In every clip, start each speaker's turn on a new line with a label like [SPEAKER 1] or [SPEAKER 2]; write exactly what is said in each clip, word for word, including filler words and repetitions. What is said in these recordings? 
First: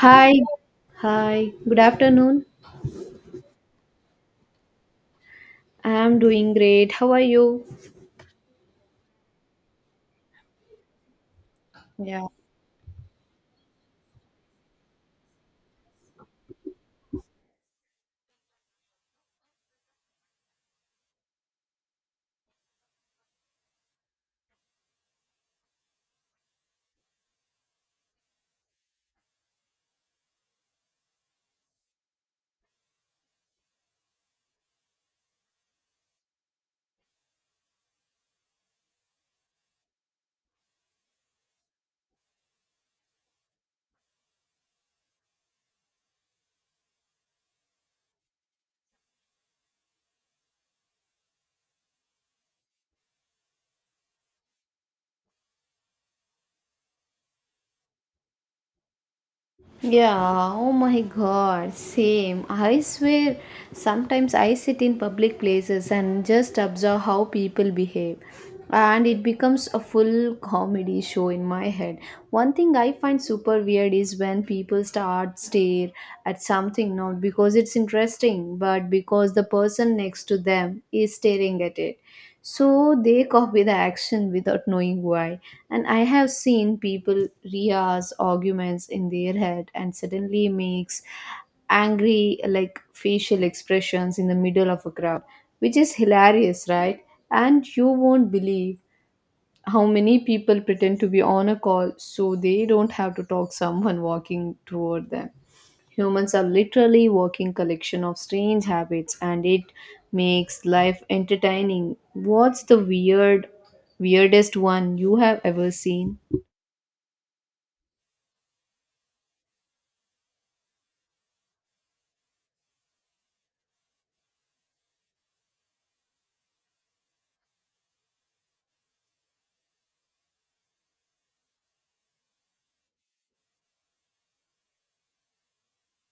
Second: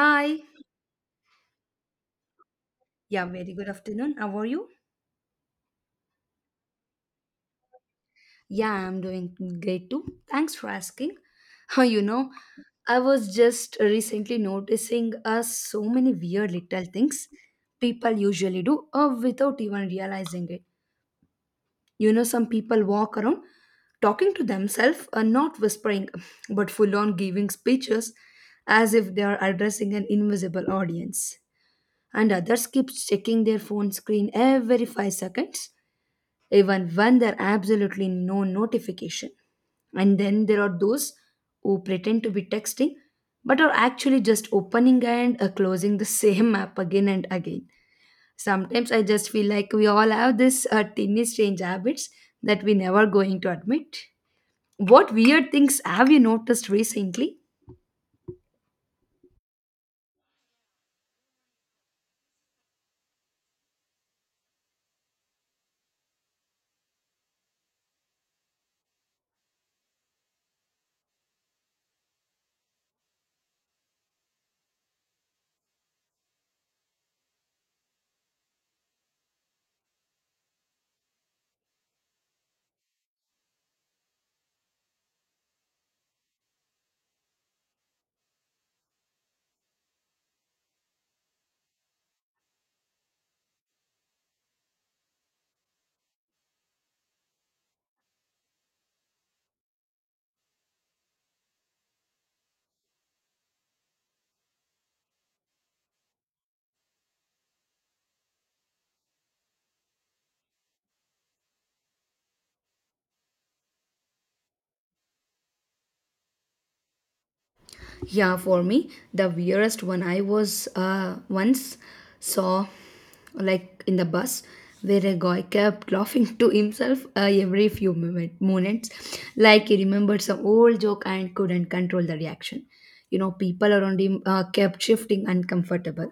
[SPEAKER 1] Hi, hi, good afternoon.
[SPEAKER 2] Yeah, very good afternoon. How are you?
[SPEAKER 1] I am doing great. How are you?
[SPEAKER 2] Yeah, I'm doing great too. Thanks for asking. You
[SPEAKER 1] Yeah.
[SPEAKER 2] know, I was just recently noticing uh, so many weird little things people usually do uh, without even realizing it. You know, some people walk around talking to themselves and not whispering, but full on giving speeches as if they are addressing an invisible audience. And others keep checking their phone screen every five seconds even when there are absolutely no notification. And then there are those who pretend to be texting but are actually just opening and uh, closing the same app again and again. Sometimes I just feel like we all have this uh, tiny strange habits that we never going to admit. What weird things have you noticed recently?
[SPEAKER 1] Yeah, oh my god, same. I swear, sometimes I sit in public places and just observe how people behave, and it becomes a full comedy show in my head. One thing I find super weird is when people start stare at something not because it's interesting, but because the person next to them is staring at it. So they copy the action without knowing why. And I have seen people rehearse arguments in their head and suddenly makes angry like facial expressions in the middle of a crowd, which is hilarious, right? And you won't believe how many people pretend to be on a call so they don't have to talk someone walking toward them. Humans are literally walking collection of strange habits and it makes life entertaining. What's the weird weirdest one you have ever seen?
[SPEAKER 2] Yeah, for me, the weirdest one I was uh, once saw, like in the bus, where a guy kept laughing to himself uh, every few moment, minutes, like he remembered some old joke and couldn't control the reaction. You know, people around him uh, kept shifting uncomfortable,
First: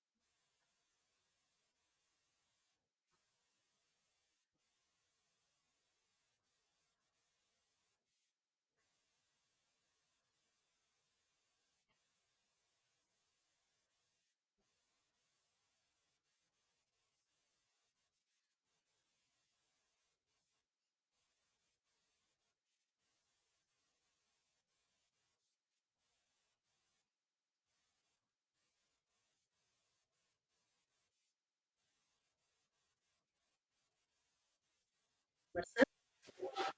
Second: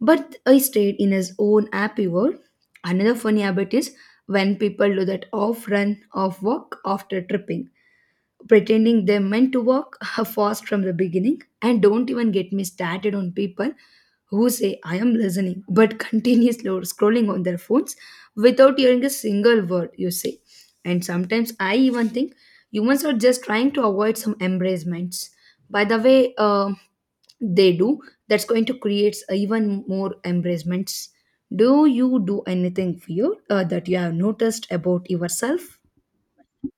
[SPEAKER 2] but he stayed in his own happy world. Another funny habit is when people do that off run, off walk after tripping pretending they're meant to walk fast from the beginning. And don't even get me started on people who say, I am listening, but continuously scrolling on their phones without hearing a single word you say. And sometimes I even think humans are just trying to avoid some embracements. By the way, uh, they do, that's going to create even more embracements. Do you do anything weird uh, that you have noticed about yourself?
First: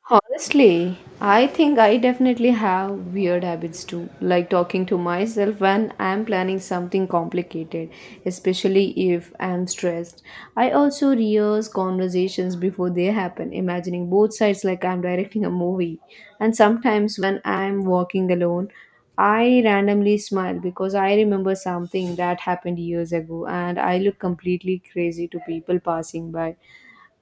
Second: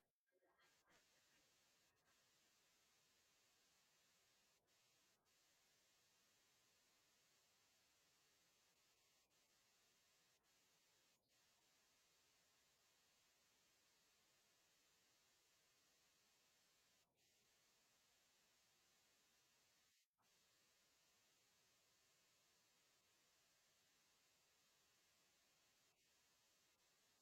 [SPEAKER 1] Honestly, I think I definitely have weird habits too, like talking to myself when I'm planning something complicated, especially if I'm stressed. I also rehearse conversations before they happen, imagining both sides like I'm directing a movie. And sometimes when I'm walking alone, I randomly smile because I remember something that happened years ago, and I look completely crazy to people passing by.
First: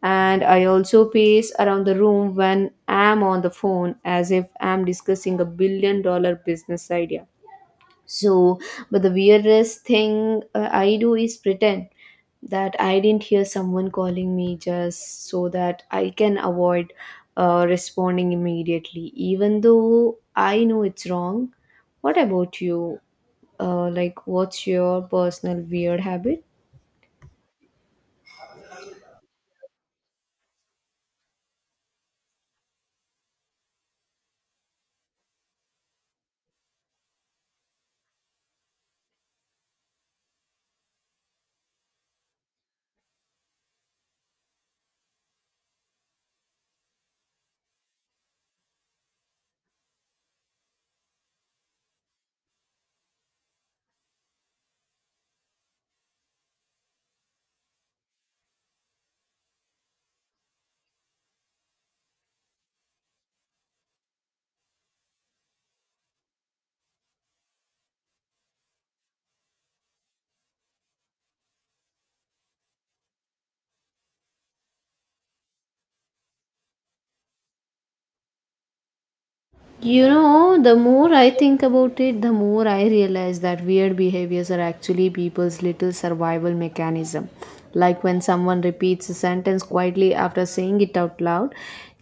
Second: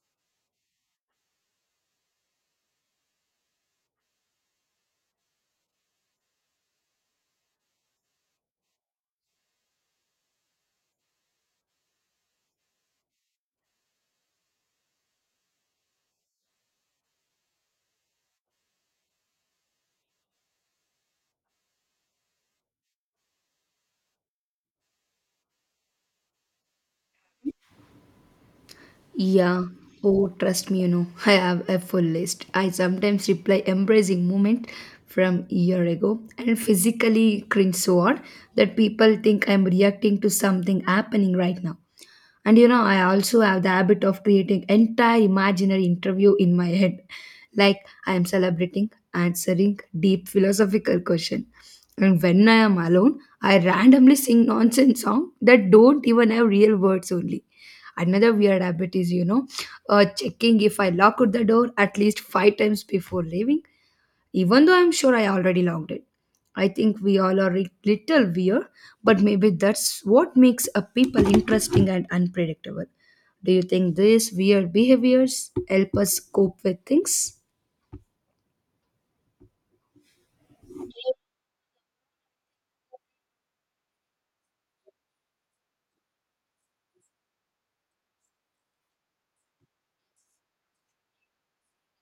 [SPEAKER 1] And I also pace around the room when I'm on the phone as if I'm discussing a billion dollar business idea. So, but the weirdest thing uh, I do is pretend that I didn't hear someone calling me, just so that I can avoid uh, responding immediately, even though I know it's wrong. What about you? Uh, like, what's your personal weird habit?
[SPEAKER 2] Yeah. Oh, trust me, you know, I have a full list. I sometimes reply embracing moment from a year ago and physically cringe so hard that people think I'm reacting to something happening right now. And you know, I also have the habit of creating entire imaginary interview in my head. Like I am celebrating, answering deep philosophical question. And when I am alone, I randomly sing nonsense song that don't even have real words only. Another weird habit is, you know, uh, checking if I lock the door at least five times before leaving even though I'm sure I already logged it. I think we all are a little weird, but maybe that's what makes a people interesting and unpredictable. Do you think these weird behaviors help us cope with things?
[SPEAKER 1] You know, the more I think about it, the more I realize that weird behaviors are actually people's little survival mechanism. Like when someone repeats a sentence quietly after saying it out loud,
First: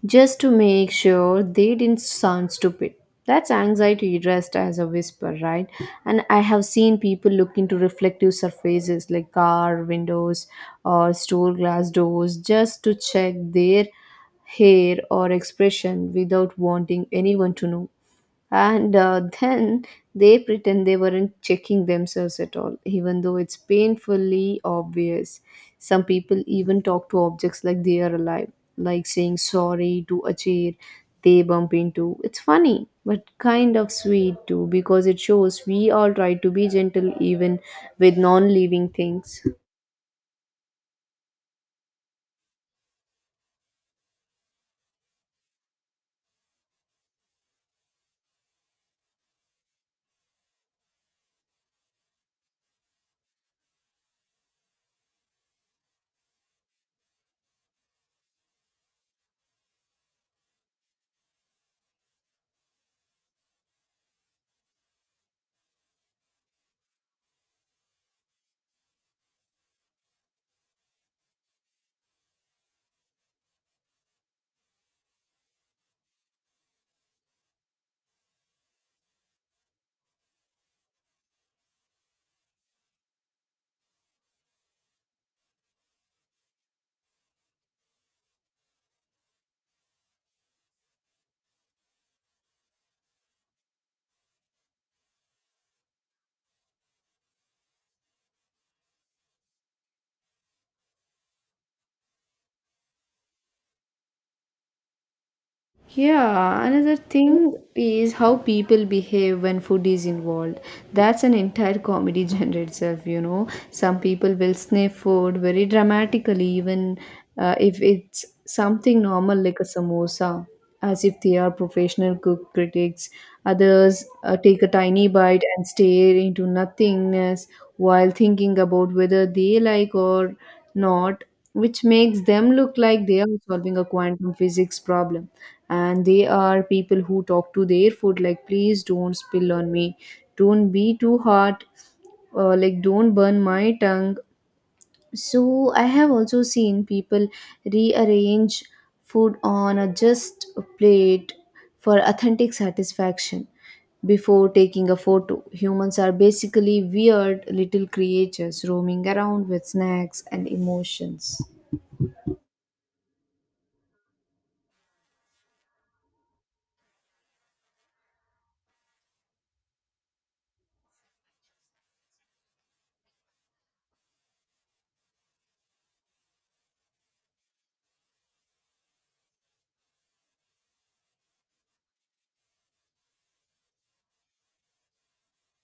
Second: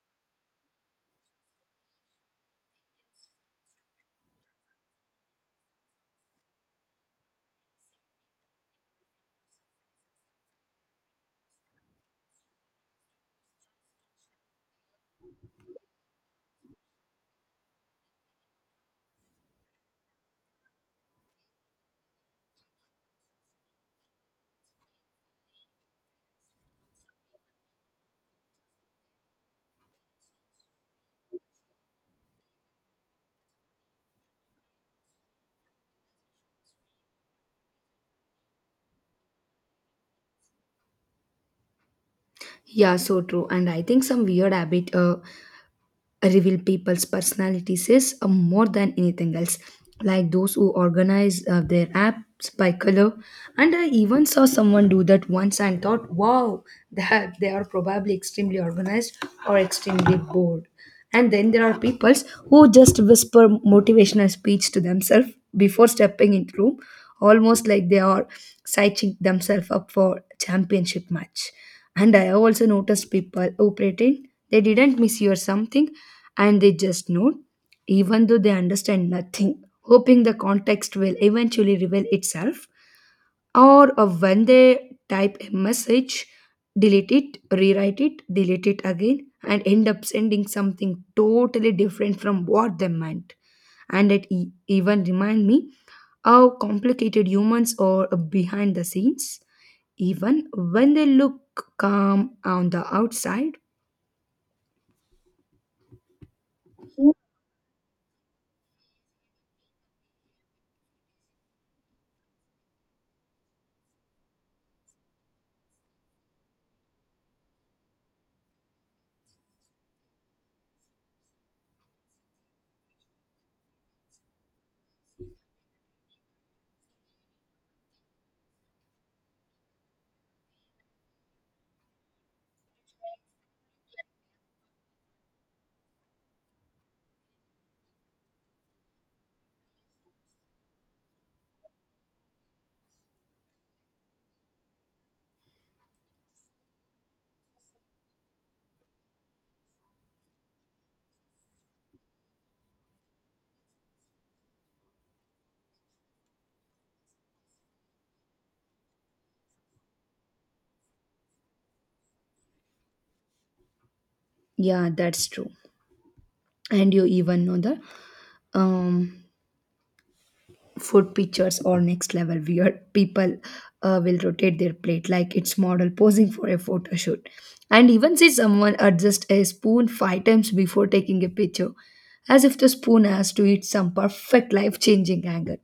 [SPEAKER 1] just to make sure they didn't sound stupid. That's anxiety dressed as a whisper, right? And I have seen people look into reflective surfaces like car windows or store glass doors just to check their hair or expression without wanting anyone to know. And uh, then they pretend they weren't checking themselves at all, even though it's painfully obvious. Some people even talk to objects like they are alive, like saying sorry to a chair they bump into. It's funny, but kind of sweet too, because it shows we all try to be gentle even with non living things.
[SPEAKER 2] Yeah, so true. And I think some weird habit uh, reveal people's personalities is uh, more than anything else. Like those who organize uh, their apps by color, and I even saw someone do that once and thought, "Wow, that they are probably extremely organized or extremely bored." And then there are peoples who just whisper motivational speech to themselves before stepping into room, almost like they are psyching themselves up for championship match. And I have also noticed people who pretend they didn't miss you or something and they just note, even though they understand nothing, hoping the context will eventually reveal itself. Or uh, when they type a message, delete it, rewrite it, delete it again, and end up sending something totally different from what they meant. And it e- even remind me how complicated humans are behind the scenes, even when they look calm on the outside.
[SPEAKER 1] Yeah, another thing is how people behave when food is involved. That's an entire comedy genre itself, you know. Some people will sniff food very dramatically, even uh, if it's something normal like a samosa, as if they are professional cook critics. Others uh, take a tiny bite and stare into nothingness while thinking about whether they like or not, which makes them look like they are solving a quantum physics problem. And they are people who talk to their food like please don't spill on me, don't be too hot, uh, like don't burn my tongue. So I have also seen people rearrange food on a just plate for authentic satisfaction before taking a photo. Humans are basically weird little creatures roaming around with snacks and emotions.
[SPEAKER 2] Yeah, that's true. And you even know the um food pictures or next level weird people uh, will rotate their plate like it's model posing for a photo shoot and even see someone adjust a spoon five times before taking a picture as if the spoon has to eat some perfect life-changing angle.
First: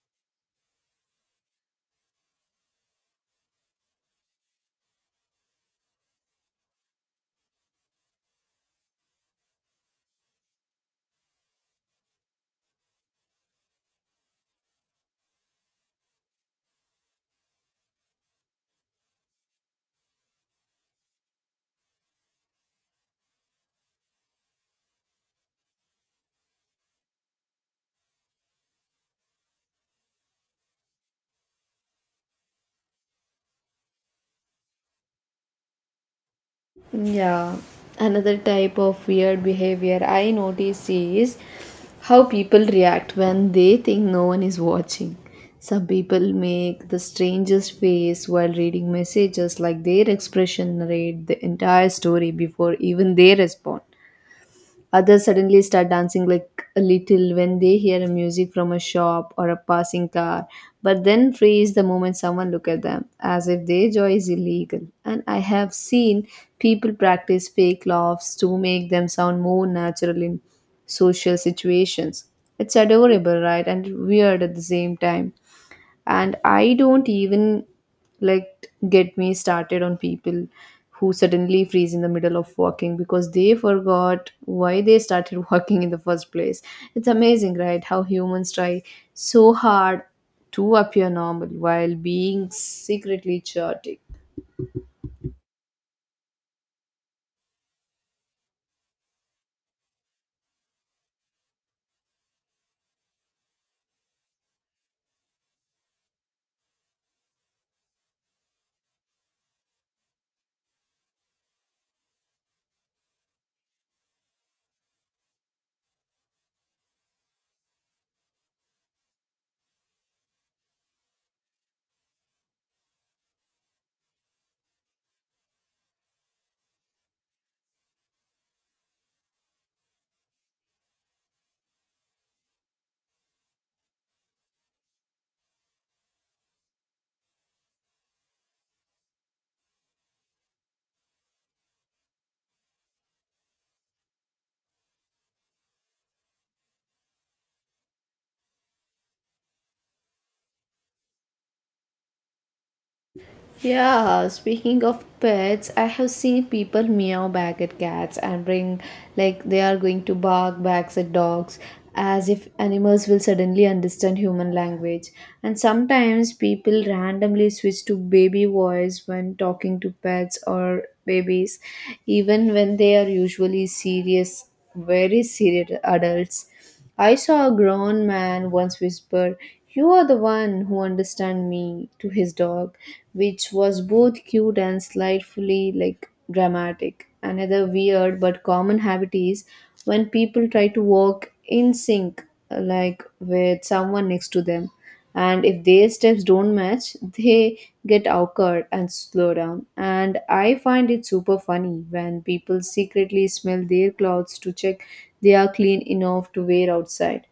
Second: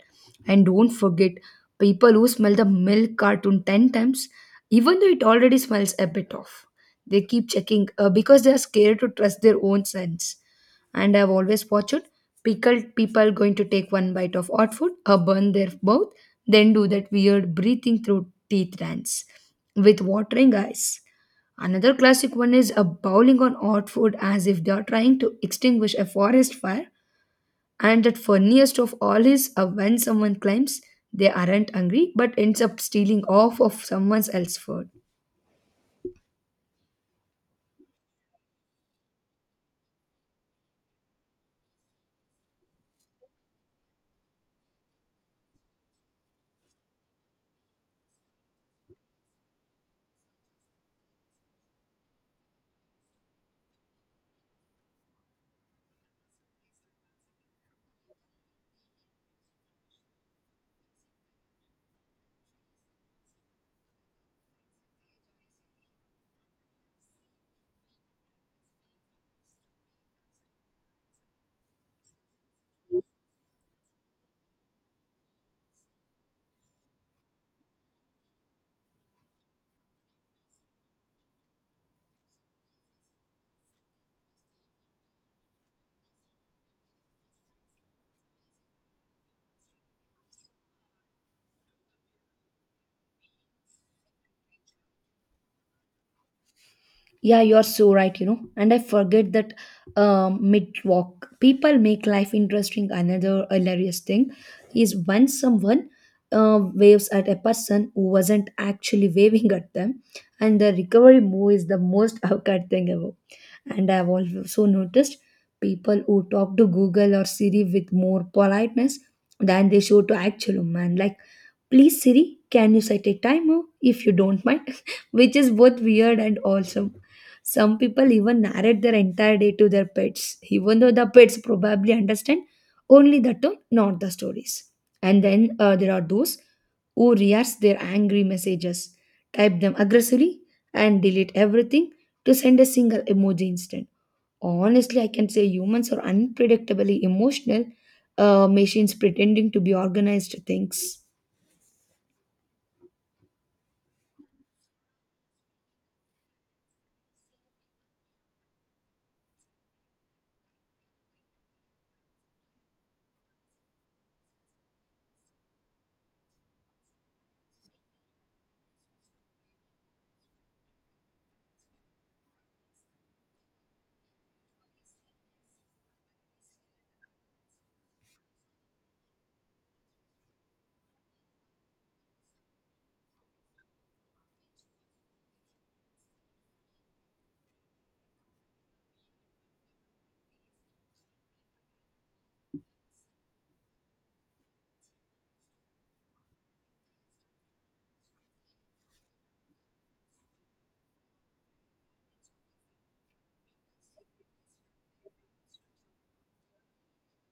[SPEAKER 2] And don't forget people who smell the milk cartoon ten times even though it already smells a bit off. They keep checking uh, because they are scared to trust their own sense. And I've always watched pickled people going to take one bite of hot food or burn their mouth, then do that weird breathing through teeth dance with watering eyes. Another classic one is a bowling on hot food as if they are trying to extinguish a forest fire. And that funniest of all is uh, when someone claims they aren't hungry but ends up stealing off of someone else's food.
[SPEAKER 1] Yeah, another type of weird behavior I notice is how people react when they think no one is watching. Some people make the strangest face while reading messages, like their expression narrate the entire story before even they respond. Others suddenly start dancing like a little when they hear a music from a shop or a passing car, but then freeze the moment someone look at them, as if their joy is illegal. And I have seen people practice fake laughs to make them sound more natural in social situations. It's adorable, right? And weird at the same time. And I don't even like get me started on people who suddenly freeze in the middle of walking because they forgot why they started walking in the first place. It's amazing, right, how humans try so hard to appear normal while being secretly chaotic.
[SPEAKER 2] Yeah, you're so right, you know. And I forget that um, mid walk. People make life interesting. Another hilarious thing is when someone uh, waves at a person who wasn't actually waving at them, and the recovery move is the most awkward thing ever. And I've also noticed people who talk to Google or Siri with more politeness than they show to actual man. Like please, Siri, can you set a timer if you don't mind? Which is both weird and awesome. Some people even narrate their entire day to their pets, even though the pets probably understand only the tone, not the stories. And then uh, there are those who rehearse their angry messages, type them aggressively, and delete everything to send a single emoji instead. Honestly, I can say humans are unpredictably emotional uh, machines pretending to be organized things.
[SPEAKER 1] Yeah, speaking of pets, I have seen people meow back at cats and bring like they are going to bark back at dogs, as if animals will suddenly understand human language. And sometimes people randomly switch to baby voice when talking to pets or babies, even when they are usually serious, very serious adults. I saw a grown man once whisper, "You are the one who understands me" to his dog, which was both cute and slightly like dramatic. Another weird but common habit is when people try to walk in sync, like with someone next to them, and if their steps don't match they get awkward and slow down. And I find it super funny when people secretly smell their clothes to check they are clean enough to wear outside.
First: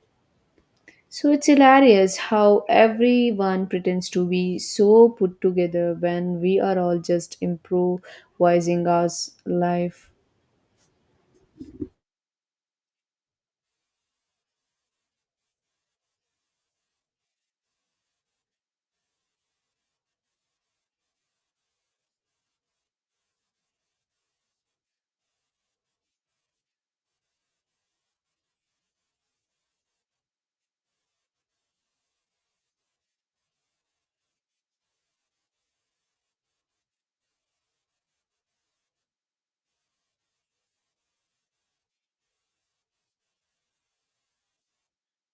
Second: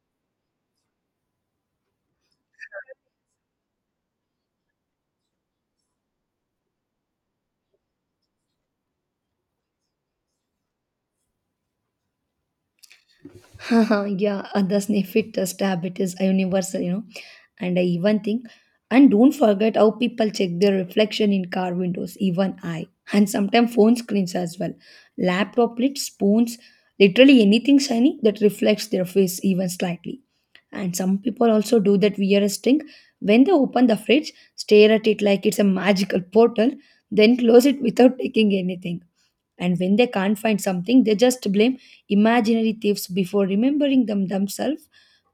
[SPEAKER 1] So it's hilarious how everyone pretends to be so put together when we are all just improvising our s- life.
[SPEAKER 2] Yeah, uh, the sniff it test habit is universal, you know. And I even think, and don't forget how people check their reflection in car windows, even I, and sometimes phone screens as well. Laptop lids, spoons, literally anything shiny that reflects their face even slightly. And some people also do that weirdest thing when they open the fridge, stare at it like it's a magical portal, then close it without taking anything. And when they can't find something, they just blame imaginary thieves before remembering them themselves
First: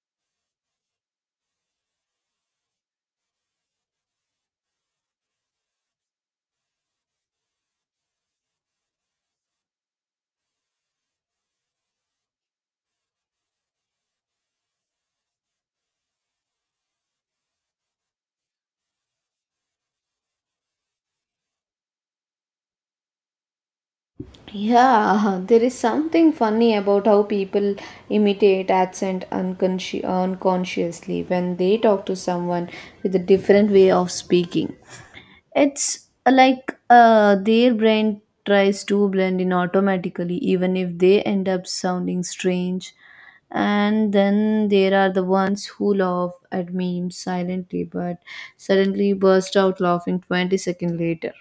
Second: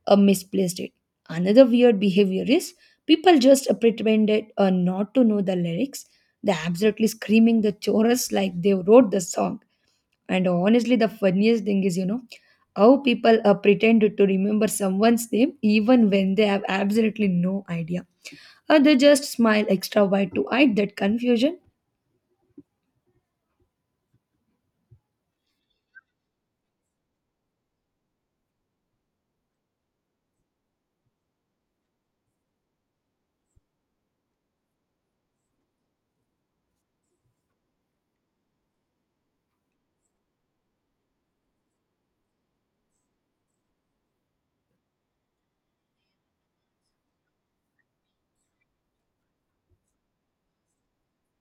[SPEAKER 2] uh, misplaced it. Another weird behavior is people just pretended uh, not to know the lyrics. They're absolutely screaming the chorus like they wrote the song. And honestly, the funniest thing is, you know, how people uh, pretend to remember someone's name even when they have absolutely no idea. Or they just smile extra wide to hide that confusion.
[SPEAKER 1] Yeah, there is something funny about how people imitate accent unconsci- unconsciously when they talk to someone with a different way of speaking. It's uh, like uh, their brain tries to blend in automatically, even if they end up sounding strange. And then there are the ones who laugh at memes silently but suddenly burst out laughing twenty seconds later,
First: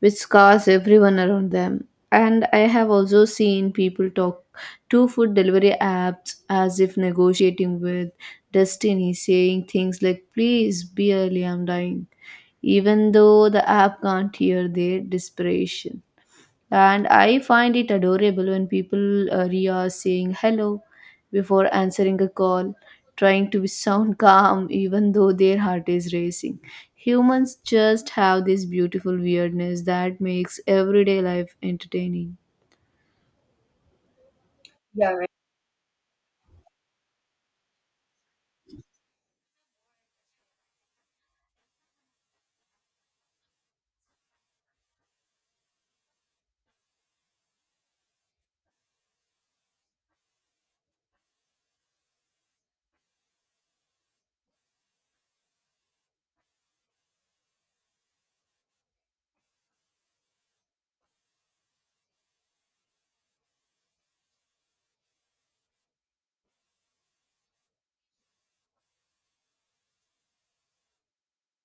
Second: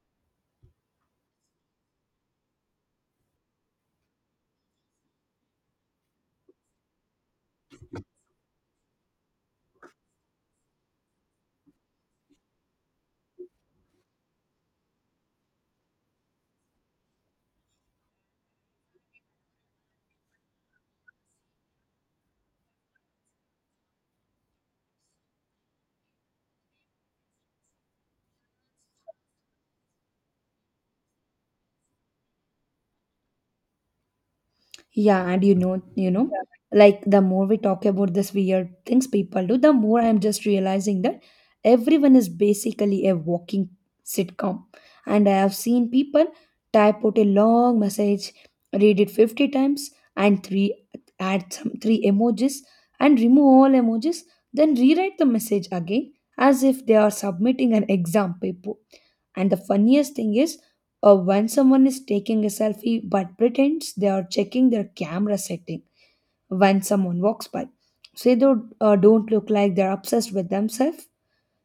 [SPEAKER 1] which scars everyone around them. And I have also seen people talk to food delivery apps as if negotiating with destiny, saying things like, "Please be early, I'm dying," even though the app can't hear their desperation. And I find it adorable when people uh, are saying hello before answering a call, trying to sound calm even though their heart is racing. Humans just have this beautiful weirdness that makes everyday life entertaining.
[SPEAKER 2] Yeah, and you know, you know, Yeah. like the more we talk about this weird things people do, the more I'm just realizing that everyone is basically a walking sitcom. And I have seen people type out a long message, read it fifty times, and three add some three emojis and remove all emojis, then rewrite the message again as if they are submitting an exam paper. And the funniest thing is uh, when someone is taking a selfie but pretends they are checking their camera setting when someone walks by. So they don't, uh, don't look like they're obsessed with themselves.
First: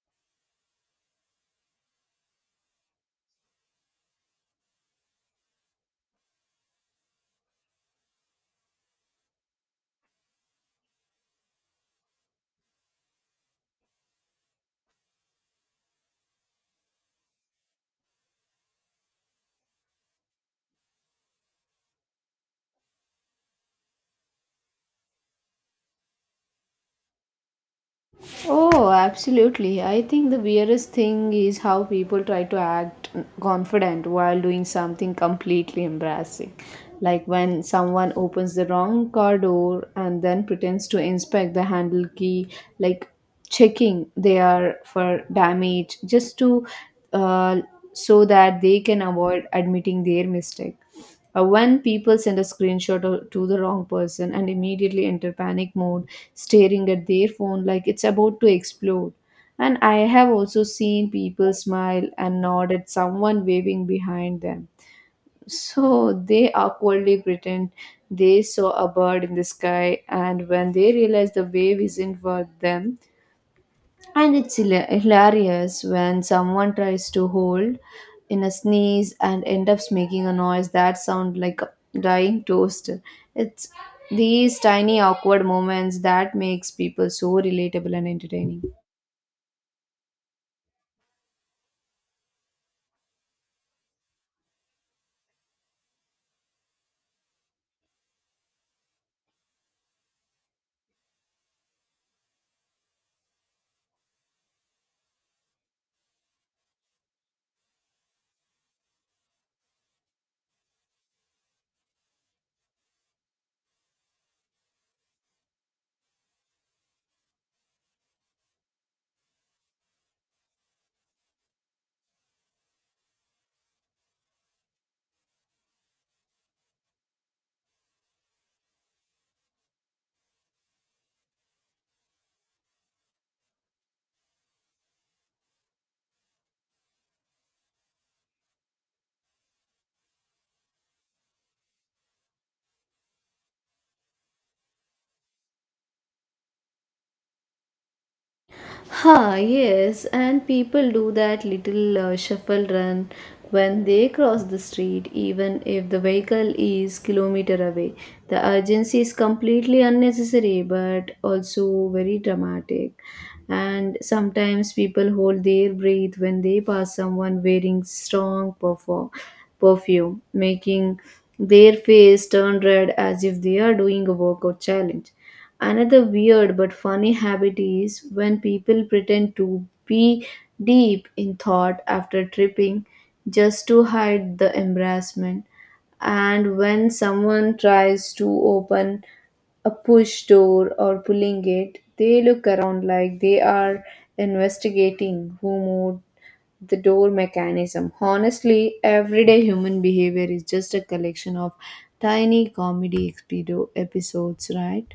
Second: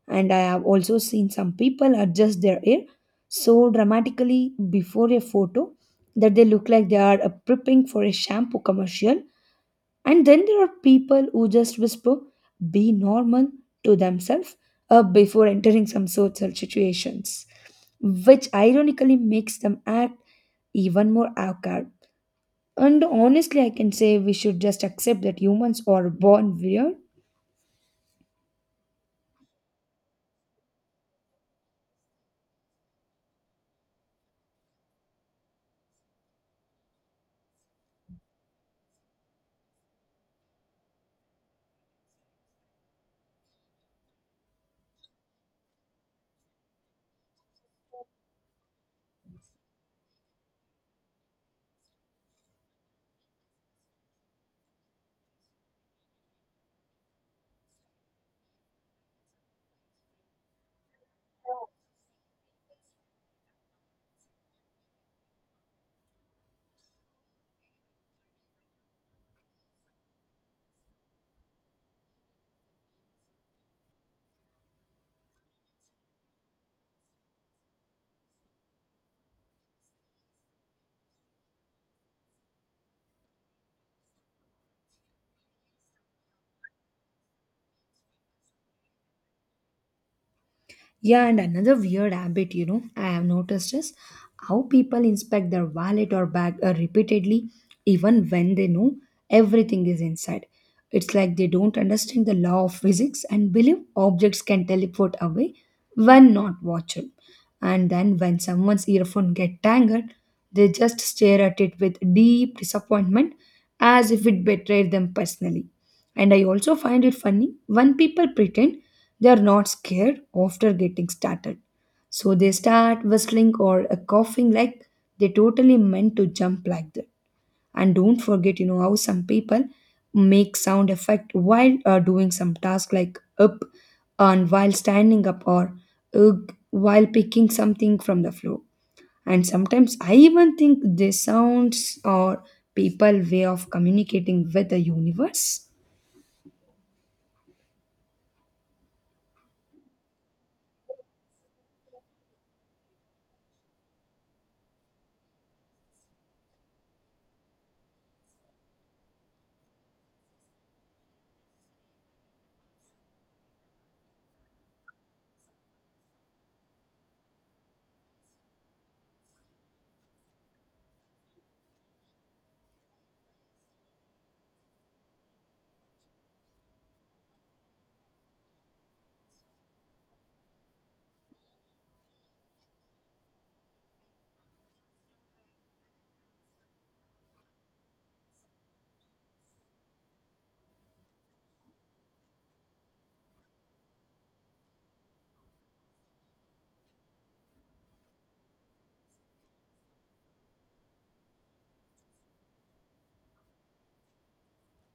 [SPEAKER 2] And I have also seen some people adjust their hair so dramatically before a photo that they look like they are uh, prepping for a shampoo commercial. And then there are people who just whisper, be normal to themselves uh, before entering some social situations which ironically makes them act even more awkward. And honestly, I can say we should just accept that humans are born weird.
[SPEAKER 1] Oh, absolutely. I think the weirdest thing is how people try to act confident while doing something completely embarrassing. Like when someone opens the wrong car door and then pretends to inspect the handle key, like checking they are for damage just to uh, so that they can avoid admitting their mistake. Uh, when people send a screenshot o- to the wrong person and immediately enter panic mode staring at their phone like it's about to explode. And I have also seen people smile and nod at someone waving behind them. So they awkwardly pretend they saw a bird in the sky, and when they realize the wave isn't for them, and it's hila- hilarious when someone tries to hold in a sneeze and end up making a noise that sounds like a dying toast. It's these tiny awkward moments that makes people so relatable and entertaining.
[SPEAKER 2] Yeah, and another weird habit, you know, I have noticed is how people inspect their wallet or bag uh, repeatedly, even when they know everything is inside. It's like they don't understand the law of physics and believe objects can teleport away when not watched. And then when someone's earphone get tangled, they just stare at it with deep disappointment as if it betrayed them personally. And I also find it funny when people pretend they are not scared after getting started. So they start whistling or uh, coughing like they totally meant to jump like that. And don't forget, you know, how some people make sound effect while uh, doing some task like up and while standing up or ugh while picking something from the floor. And sometimes I even think these sounds are people way of communicating with the universe.
[SPEAKER 1] Ha, yes, and people do that little uh, shuffle run when they cross the street, even if the vehicle is kilometer away. The urgency is completely unnecessary, but also very dramatic. And sometimes people hold their breath when they pass someone wearing strong perfume, perfume, making their face turn red as if they are doing a workout challenge. Another weird but funny habit is when people pretend to be deep in thought after tripping just to hide the embarrassment. And when someone tries to open a push door or pulling it, they look around like they are investigating who moved the door mechanism. Honestly, everyday human behavior is just a collection of tiny comedy expedo- episodes, right?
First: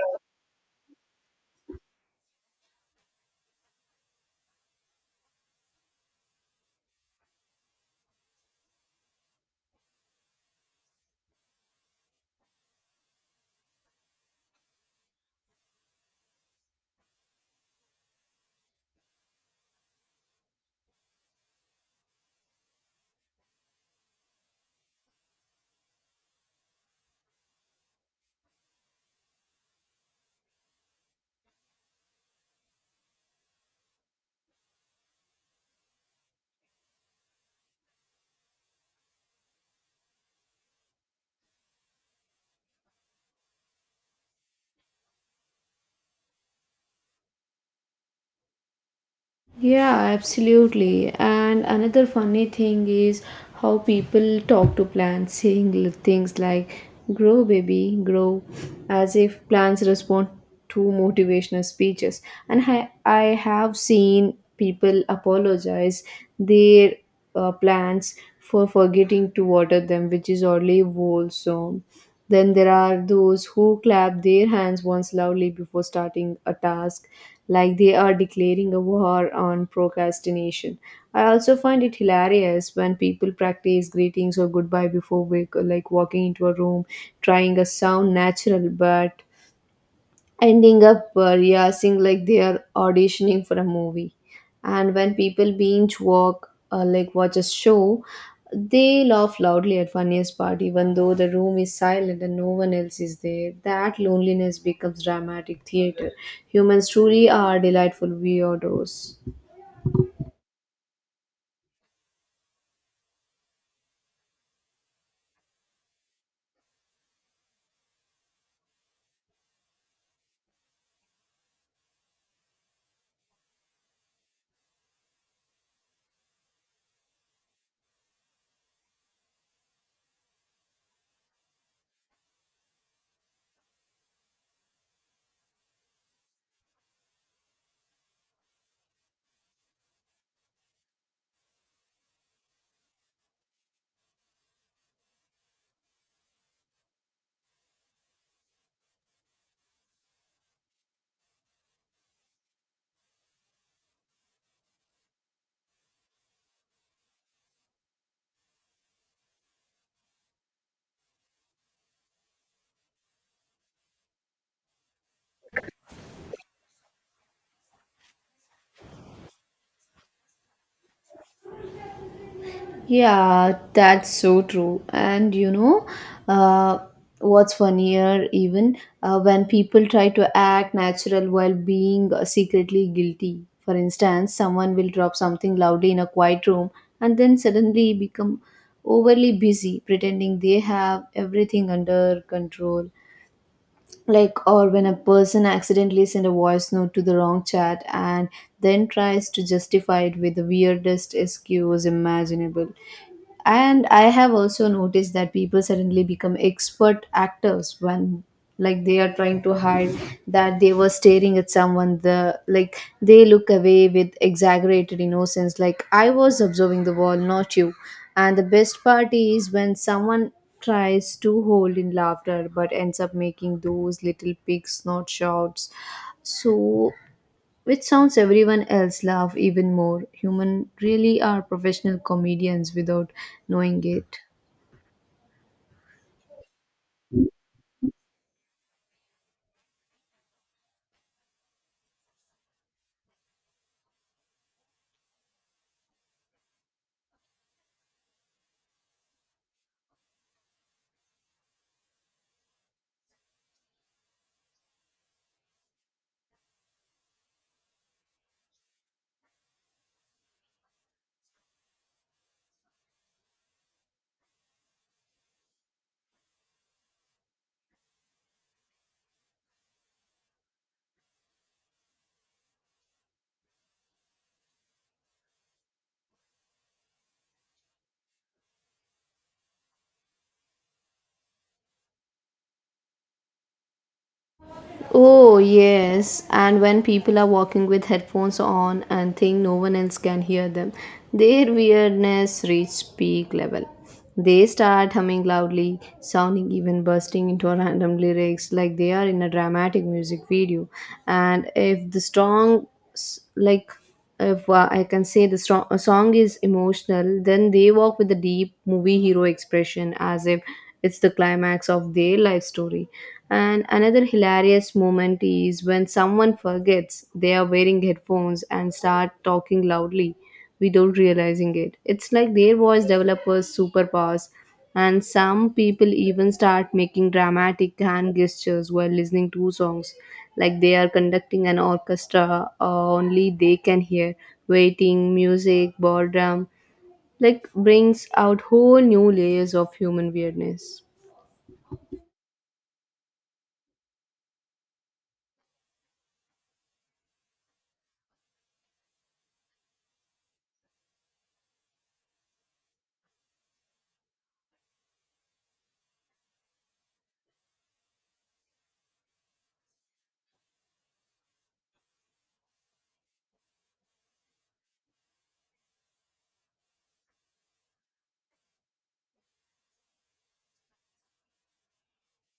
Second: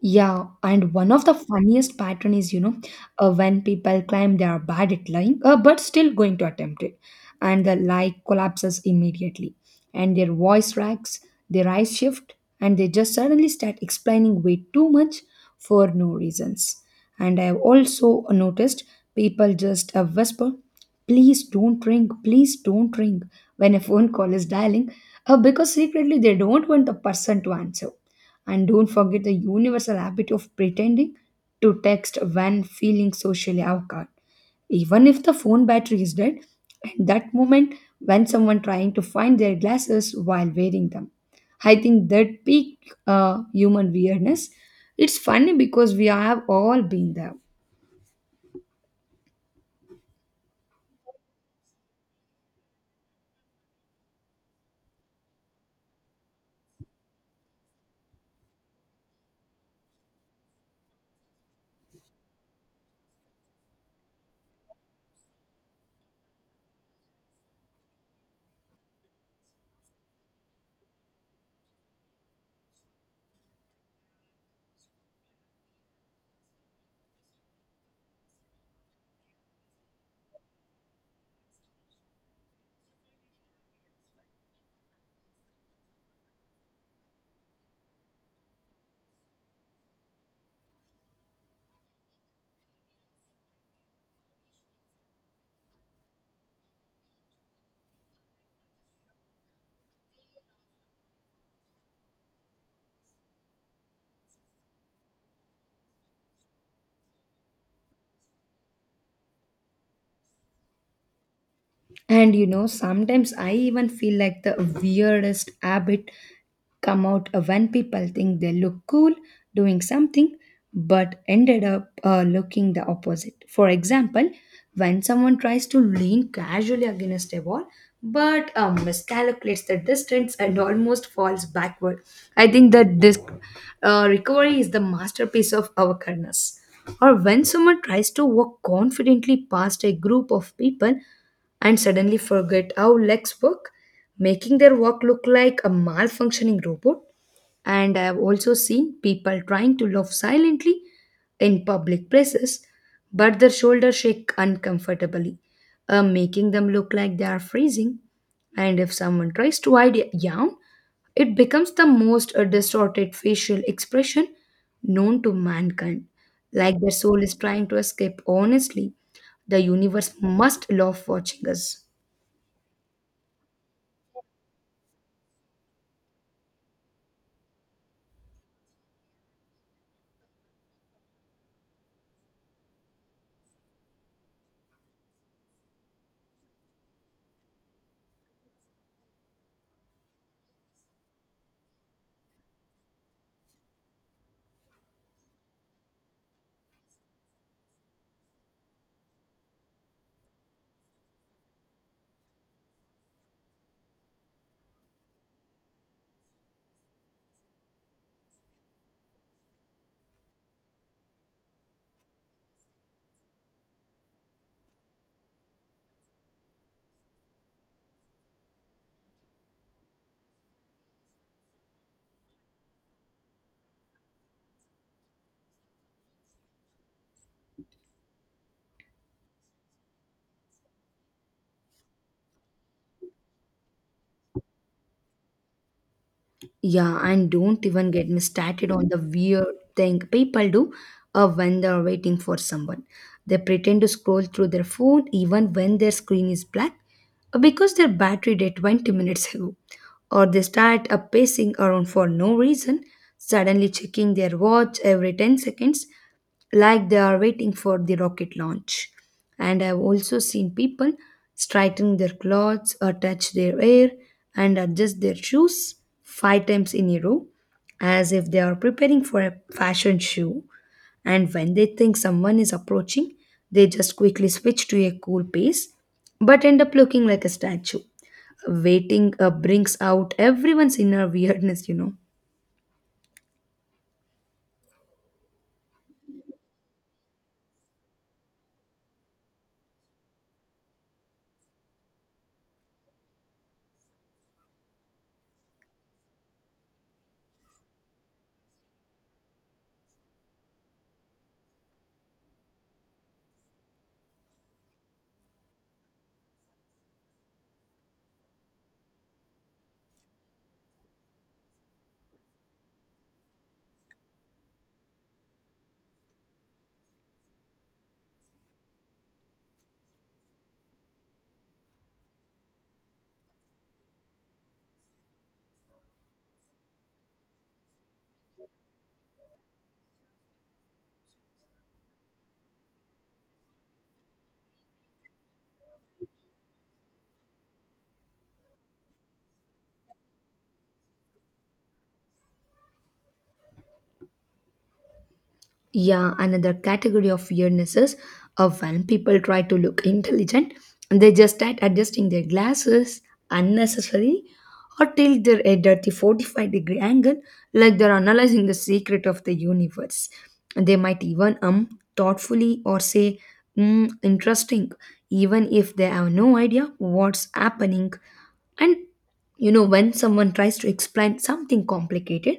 [SPEAKER 2] Yeah, and one of the funniest pattern is you know uh, when people claim they are bad at lying, uh, but still going to attempt it, and the lie collapses immediately, and their voice cracks, their eyes shift, and they just suddenly start explaining way too much for no reasons. And I have also noticed people just uh, whisper, "Please don't ring, please don't ring," when a phone call is dialing, uh, because secretly they don't want the person to answer. And don't forget the universal habit of pretending to text when feeling socially awkward. Even if the phone battery is dead, and that moment when someone trying to find their glasses while wearing them. I think that peak uh, human weirdness. It's funny because we have all been there.
[SPEAKER 1] Yeah, absolutely. And another funny thing is how people talk to plants, saying li- things like grow, baby, grow, as if plants respond to motivational speeches. And I, I have seen people apologize. Their uh, plants for forgetting to water them, which is oddly wholesome. Then there are those who clap their hands once loudly before starting a task, like they are declaring a war on procrastination. I also find it hilarious when people practice greetings or goodbye before wake, like walking into a room, trying a sound natural but ending up uh, rehearsing like they are auditioning for a movie. And when people binge walk uh, like watch a show, they laugh loudly at funniest part even though the room is silent and no one else is there. That loneliness becomes dramatic theater. Humans truly are delightful weirdos.
[SPEAKER 2] And you know, sometimes I even feel like the weirdest habit come out when people think they look cool doing something but ended up uh, looking the opposite. For example, when someone tries to lean casually against a wall but um, miscalculates the distance and almost falls backward. I think that this uh, recovery is the masterpiece of awareness. Or when someone tries to walk confidently past a group of people and suddenly forget how legs work, making their walk look like a malfunctioning robot. And I have also seen people trying to laugh silently in public places, but their shoulders shake uncomfortably, uh, making them look like they are freezing. And if someone tries to hide a yawn, it becomes the most uh, distorted facial expression known to mankind. Like their soul is trying to escape. Honestly, the universe must love watching us.
[SPEAKER 1] Yeah, that's so true. And you know, uh, what's funnier, even uh, when people try to act natural while being uh, secretly guilty. For instance, someone will drop something loudly in a quiet room and then suddenly become overly busy pretending they have everything under control. Like, or when a person accidentally sent a voice note to the wrong chat and then tries to justify it with the weirdest excuse imaginable. And I have also noticed that people suddenly become expert actors when, like, they are trying to hide that they were staring at someone. The like they look away with exaggerated innocence like I was observing the wall, not you. And the best part is when someone tries to hold in laughter but ends up making those little pig snort shouts, so which sounds everyone else laugh even more. Human really are professional comedians without knowing it.
[SPEAKER 2] Yeah, and don't even get me started on the weird thing people do uh, when they're waiting for someone. They pretend to scroll through their phone even when their screen is black uh, because their battery died twenty minutes ago, or they start up pacing around for no reason, suddenly checking their watch every ten seconds like they are waiting for the rocket launch. And I've also seen people straighten their clothes or touch their hair and adjust their shoes five times in a row as if they are preparing for a fashion show. And when they think someone is approaching, they just quickly switch to a cool pace but end up looking like a statue. Waiting uh, brings out everyone's inner weirdness, you know.
[SPEAKER 1] Oh, yes. And when people are walking with headphones on and think no one else can hear them, their weirdness reaches peak level. They start humming loudly, sounding even bursting into random lyrics like they are in a dramatic music video. And if the strong, s- like if uh, I can say the strong, a song is emotional, then they walk with a deep movie hero expression as if it's the climax of their life story. And another hilarious moment is when someone forgets they are wearing headphones and start talking loudly without realizing it. It's like their voice developers superpowers, and some people even start making dramatic hand gestures while listening to songs like they are conducting an orchestra uh, only they can hear. Waiting music ballroom like brings out whole new layers of human weirdness.
[SPEAKER 2] Yeah, another category of weirdness is uh, when people try to look intelligent. They just start adjusting their glasses unnecessarily or tilt their head at the forty-five degree angle like they're analyzing the secret of the universe. They might even um thoughtfully or say, mm, interesting, even if they have no idea what's happening. And you know, when someone tries to explain something complicated,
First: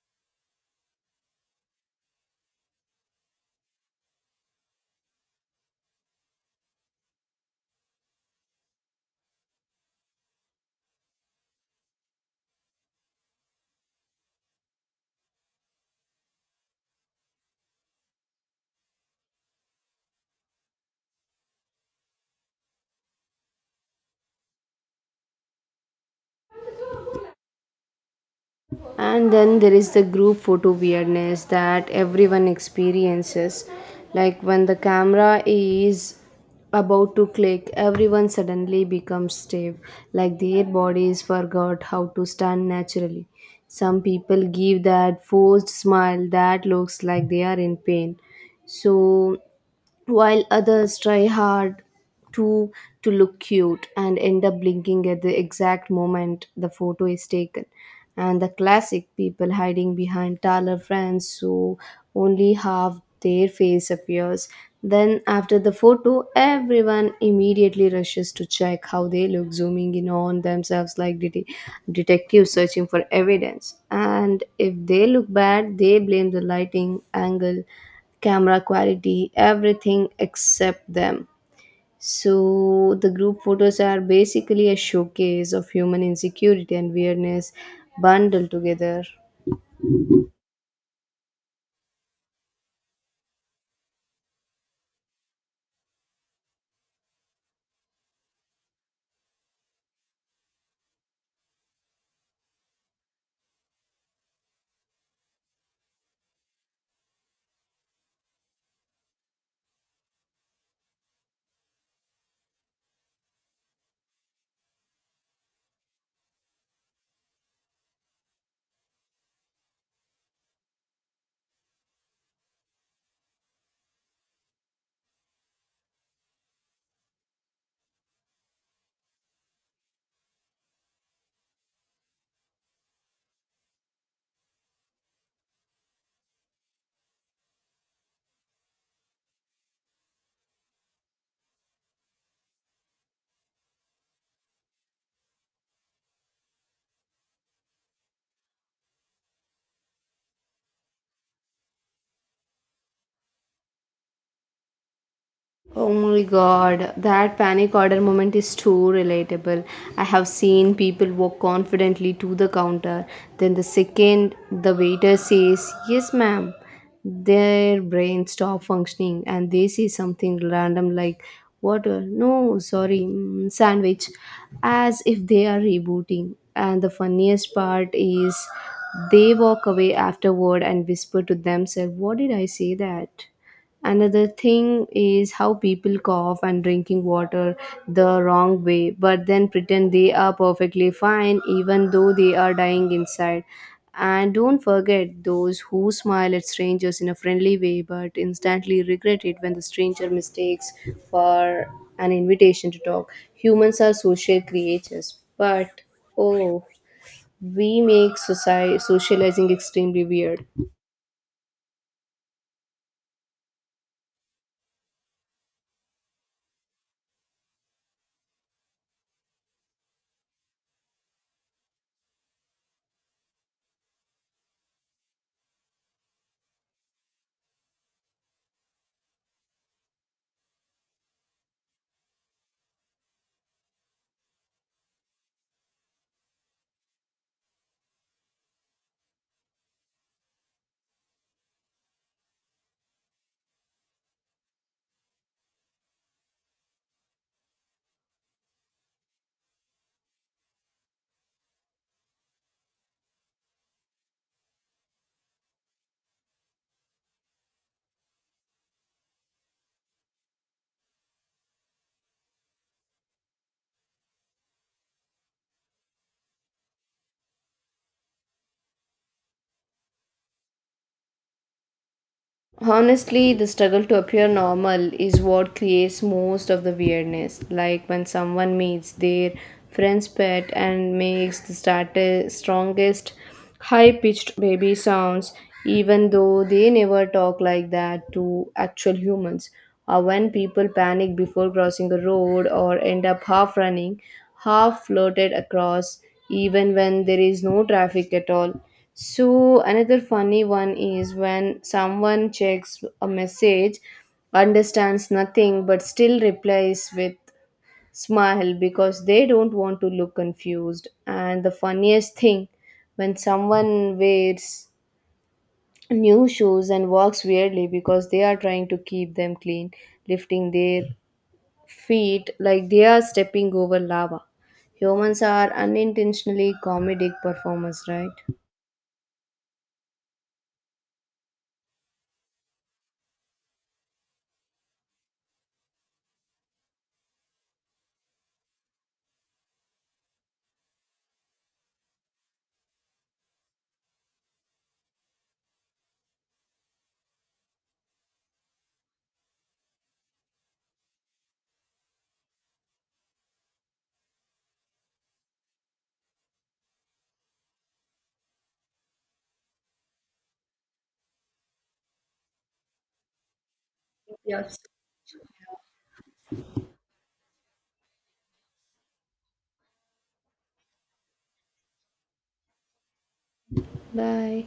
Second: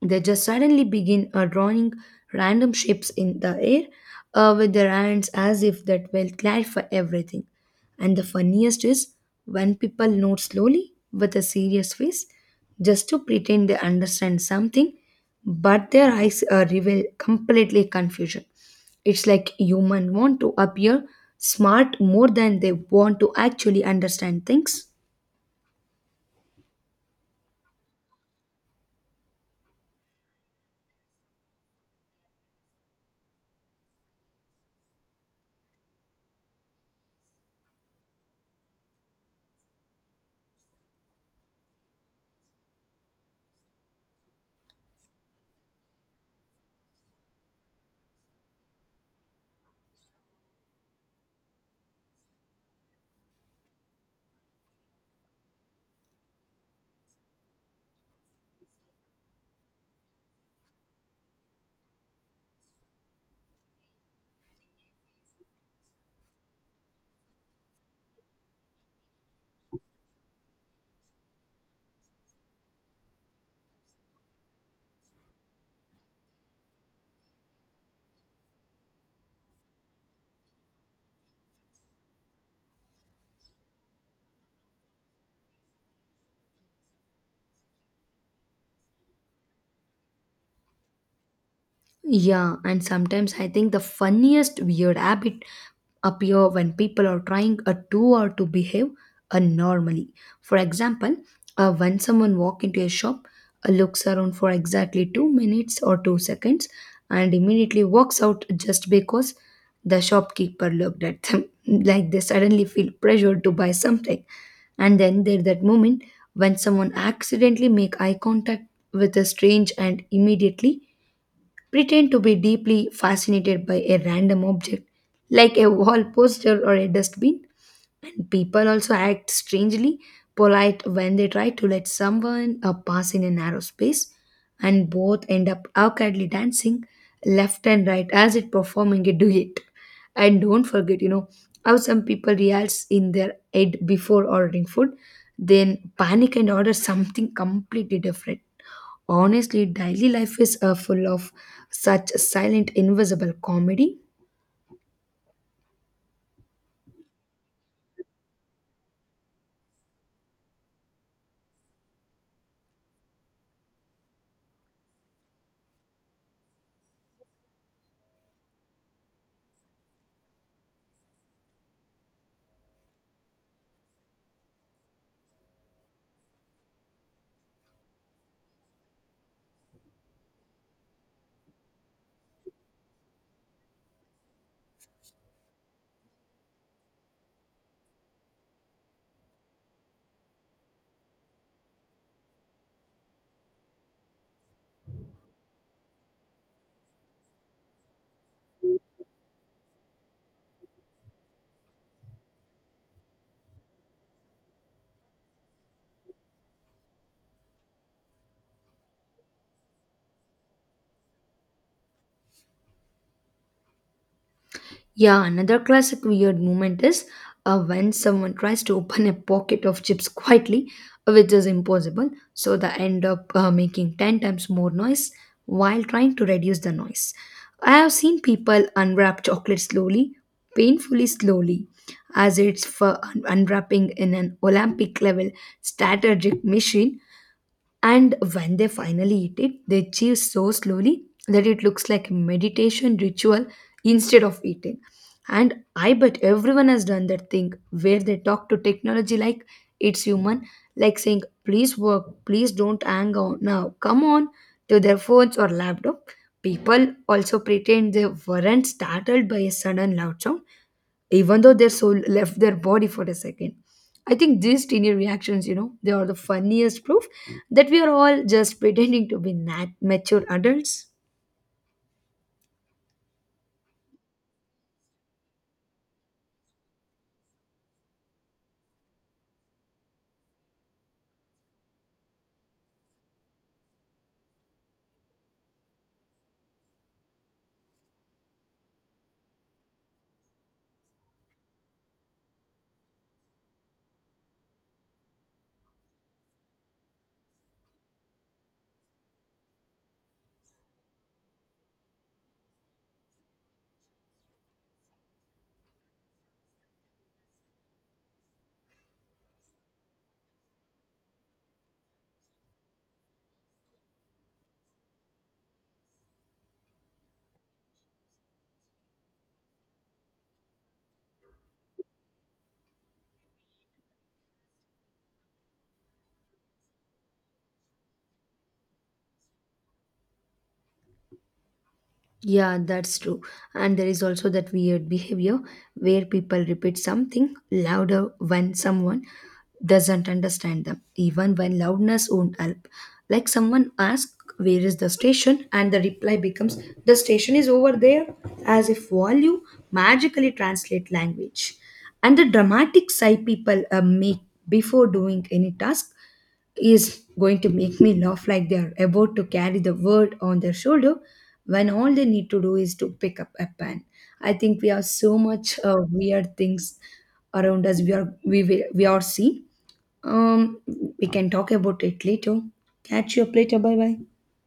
[SPEAKER 2] they just suddenly begin uh, drawing random shapes in the air uh, with their hands as if that will clarify everything. And the funniest is when people note slowly with a serious face just to pretend they understand something, but their eyes uh, reveal completely confusion. It's like humans want to appear smart more than they want to actually understand things.
[SPEAKER 1] And then there is the group photo weirdness that everyone experiences, like when the camera is about to click, everyone suddenly becomes stiff like their bodies forgot how to stand naturally. Some people give that forced smile that looks like they are in pain, so while others try hard to to look cute and end up blinking at the exact moment the photo is taken. And the classic people hiding behind taller frames, so only half their face appears. Then after the photo, everyone immediately rushes to check how they look, zooming in on themselves like det- detectives searching for evidence, and if they look bad, they blame the lighting, angle, camera quality, everything except them. So the group photos are basically a showcase of human insecurity and weirdness bundled together.
[SPEAKER 2] Yeah, and sometimes I think the funniest weird habit appear when people are trying a to or to behave normally. For example, uh, when someone walk into a shop, uh, looks around for exactly two minutes or two seconds, and immediately walks out just because the shopkeeper looked at them. Like they suddenly feel pressured to buy something. And then there's that moment when someone accidentally make eye contact with a strange and immediately pretend to be deeply fascinated by a random object, like a wall poster or a dustbin. People also act strangely polite when they try to let someone uh, pass in a narrow space, and both end up awkwardly dancing left and right as if performing a duet. And don't forget, you know, how some people rehearse in their head before ordering food, then panic and order something completely different. Honestly, daily life is uh, full of such silent, invisible comedy.
[SPEAKER 1] Oh my god, that panic order moment is too relatable. I have seen people walk confidently to the counter, then the second the waiter says, "Yes, ma'am," their brain stop functioning and they say something random like, "Water, no, sorry, mm, sandwich," as if they are rebooting. And the funniest part is they walk away afterward and whisper to themselves, "What did I say that?" Another thing is how people cough and drinking water the wrong way, but then pretend they are perfectly fine even though they are dying inside. And don't forget those who smile at strangers in a friendly way but instantly regret it when the stranger mistakes for an invitation to talk. Humans are social creatures, but oh, we make society socializing extremely weird.
[SPEAKER 2] Yeah, another classic weird moment is uh, when someone tries to open a pocket of chips quietly, which is impossible, so they end up uh, making ten times more noise while trying to reduce the noise. I have seen people unwrap chocolate slowly, painfully slowly, as it's for un- unwrapping in an Olympic level strategic machine. And when they finally eat it, they chew so slowly that it looks like a meditation ritual instead of eating. And I bet everyone has done that thing where they talk to technology like it's human, like saying, please work, please don't hang on now, come on, to their phones or laptop. People also pretend they weren't startled by a sudden loud sound even though their soul left their body for a second. I think these teeny reactions, you know, they are the funniest proof that we are all just pretending to be nat- mature adults.
[SPEAKER 1] Honestly, the struggle to appear normal is what creates most of the weirdness. Like when someone meets their friend's pet and makes the start strongest high pitched baby sounds, even though they never talk like that to actual humans. Or when people panic before crossing a road or end up half running, half floated across even when there is no traffic at all. So, another funny one is when someone checks a message, understands nothing, but still replies with smile because they don't want to look confused. And the funniest thing when someone wears new shoes and walks weirdly because they are trying to keep them clean, lifting their feet like they are stepping over lava. Humans are unintentionally comedic performers, right?
[SPEAKER 2] Yeah, that's true. And there is also that weird behavior where people repeat something louder when someone doesn't understand them, even when loudness won't help. Like someone asks, "Where is the station?" and the reply becomes, "The station is over there," as if volume magically translate language. And the dramatic sigh people uh, make before doing any task is going to make me laugh, like they are about to carry the world on their shoulder when all they need to do is to pick up a pen. I
[SPEAKER 1] Yes.
[SPEAKER 2] think we have so much uh, weird things around us. We are we will- we are seeing. Um, we can talk about it later. Catch you up later. Bye bye.
[SPEAKER 1] Bye.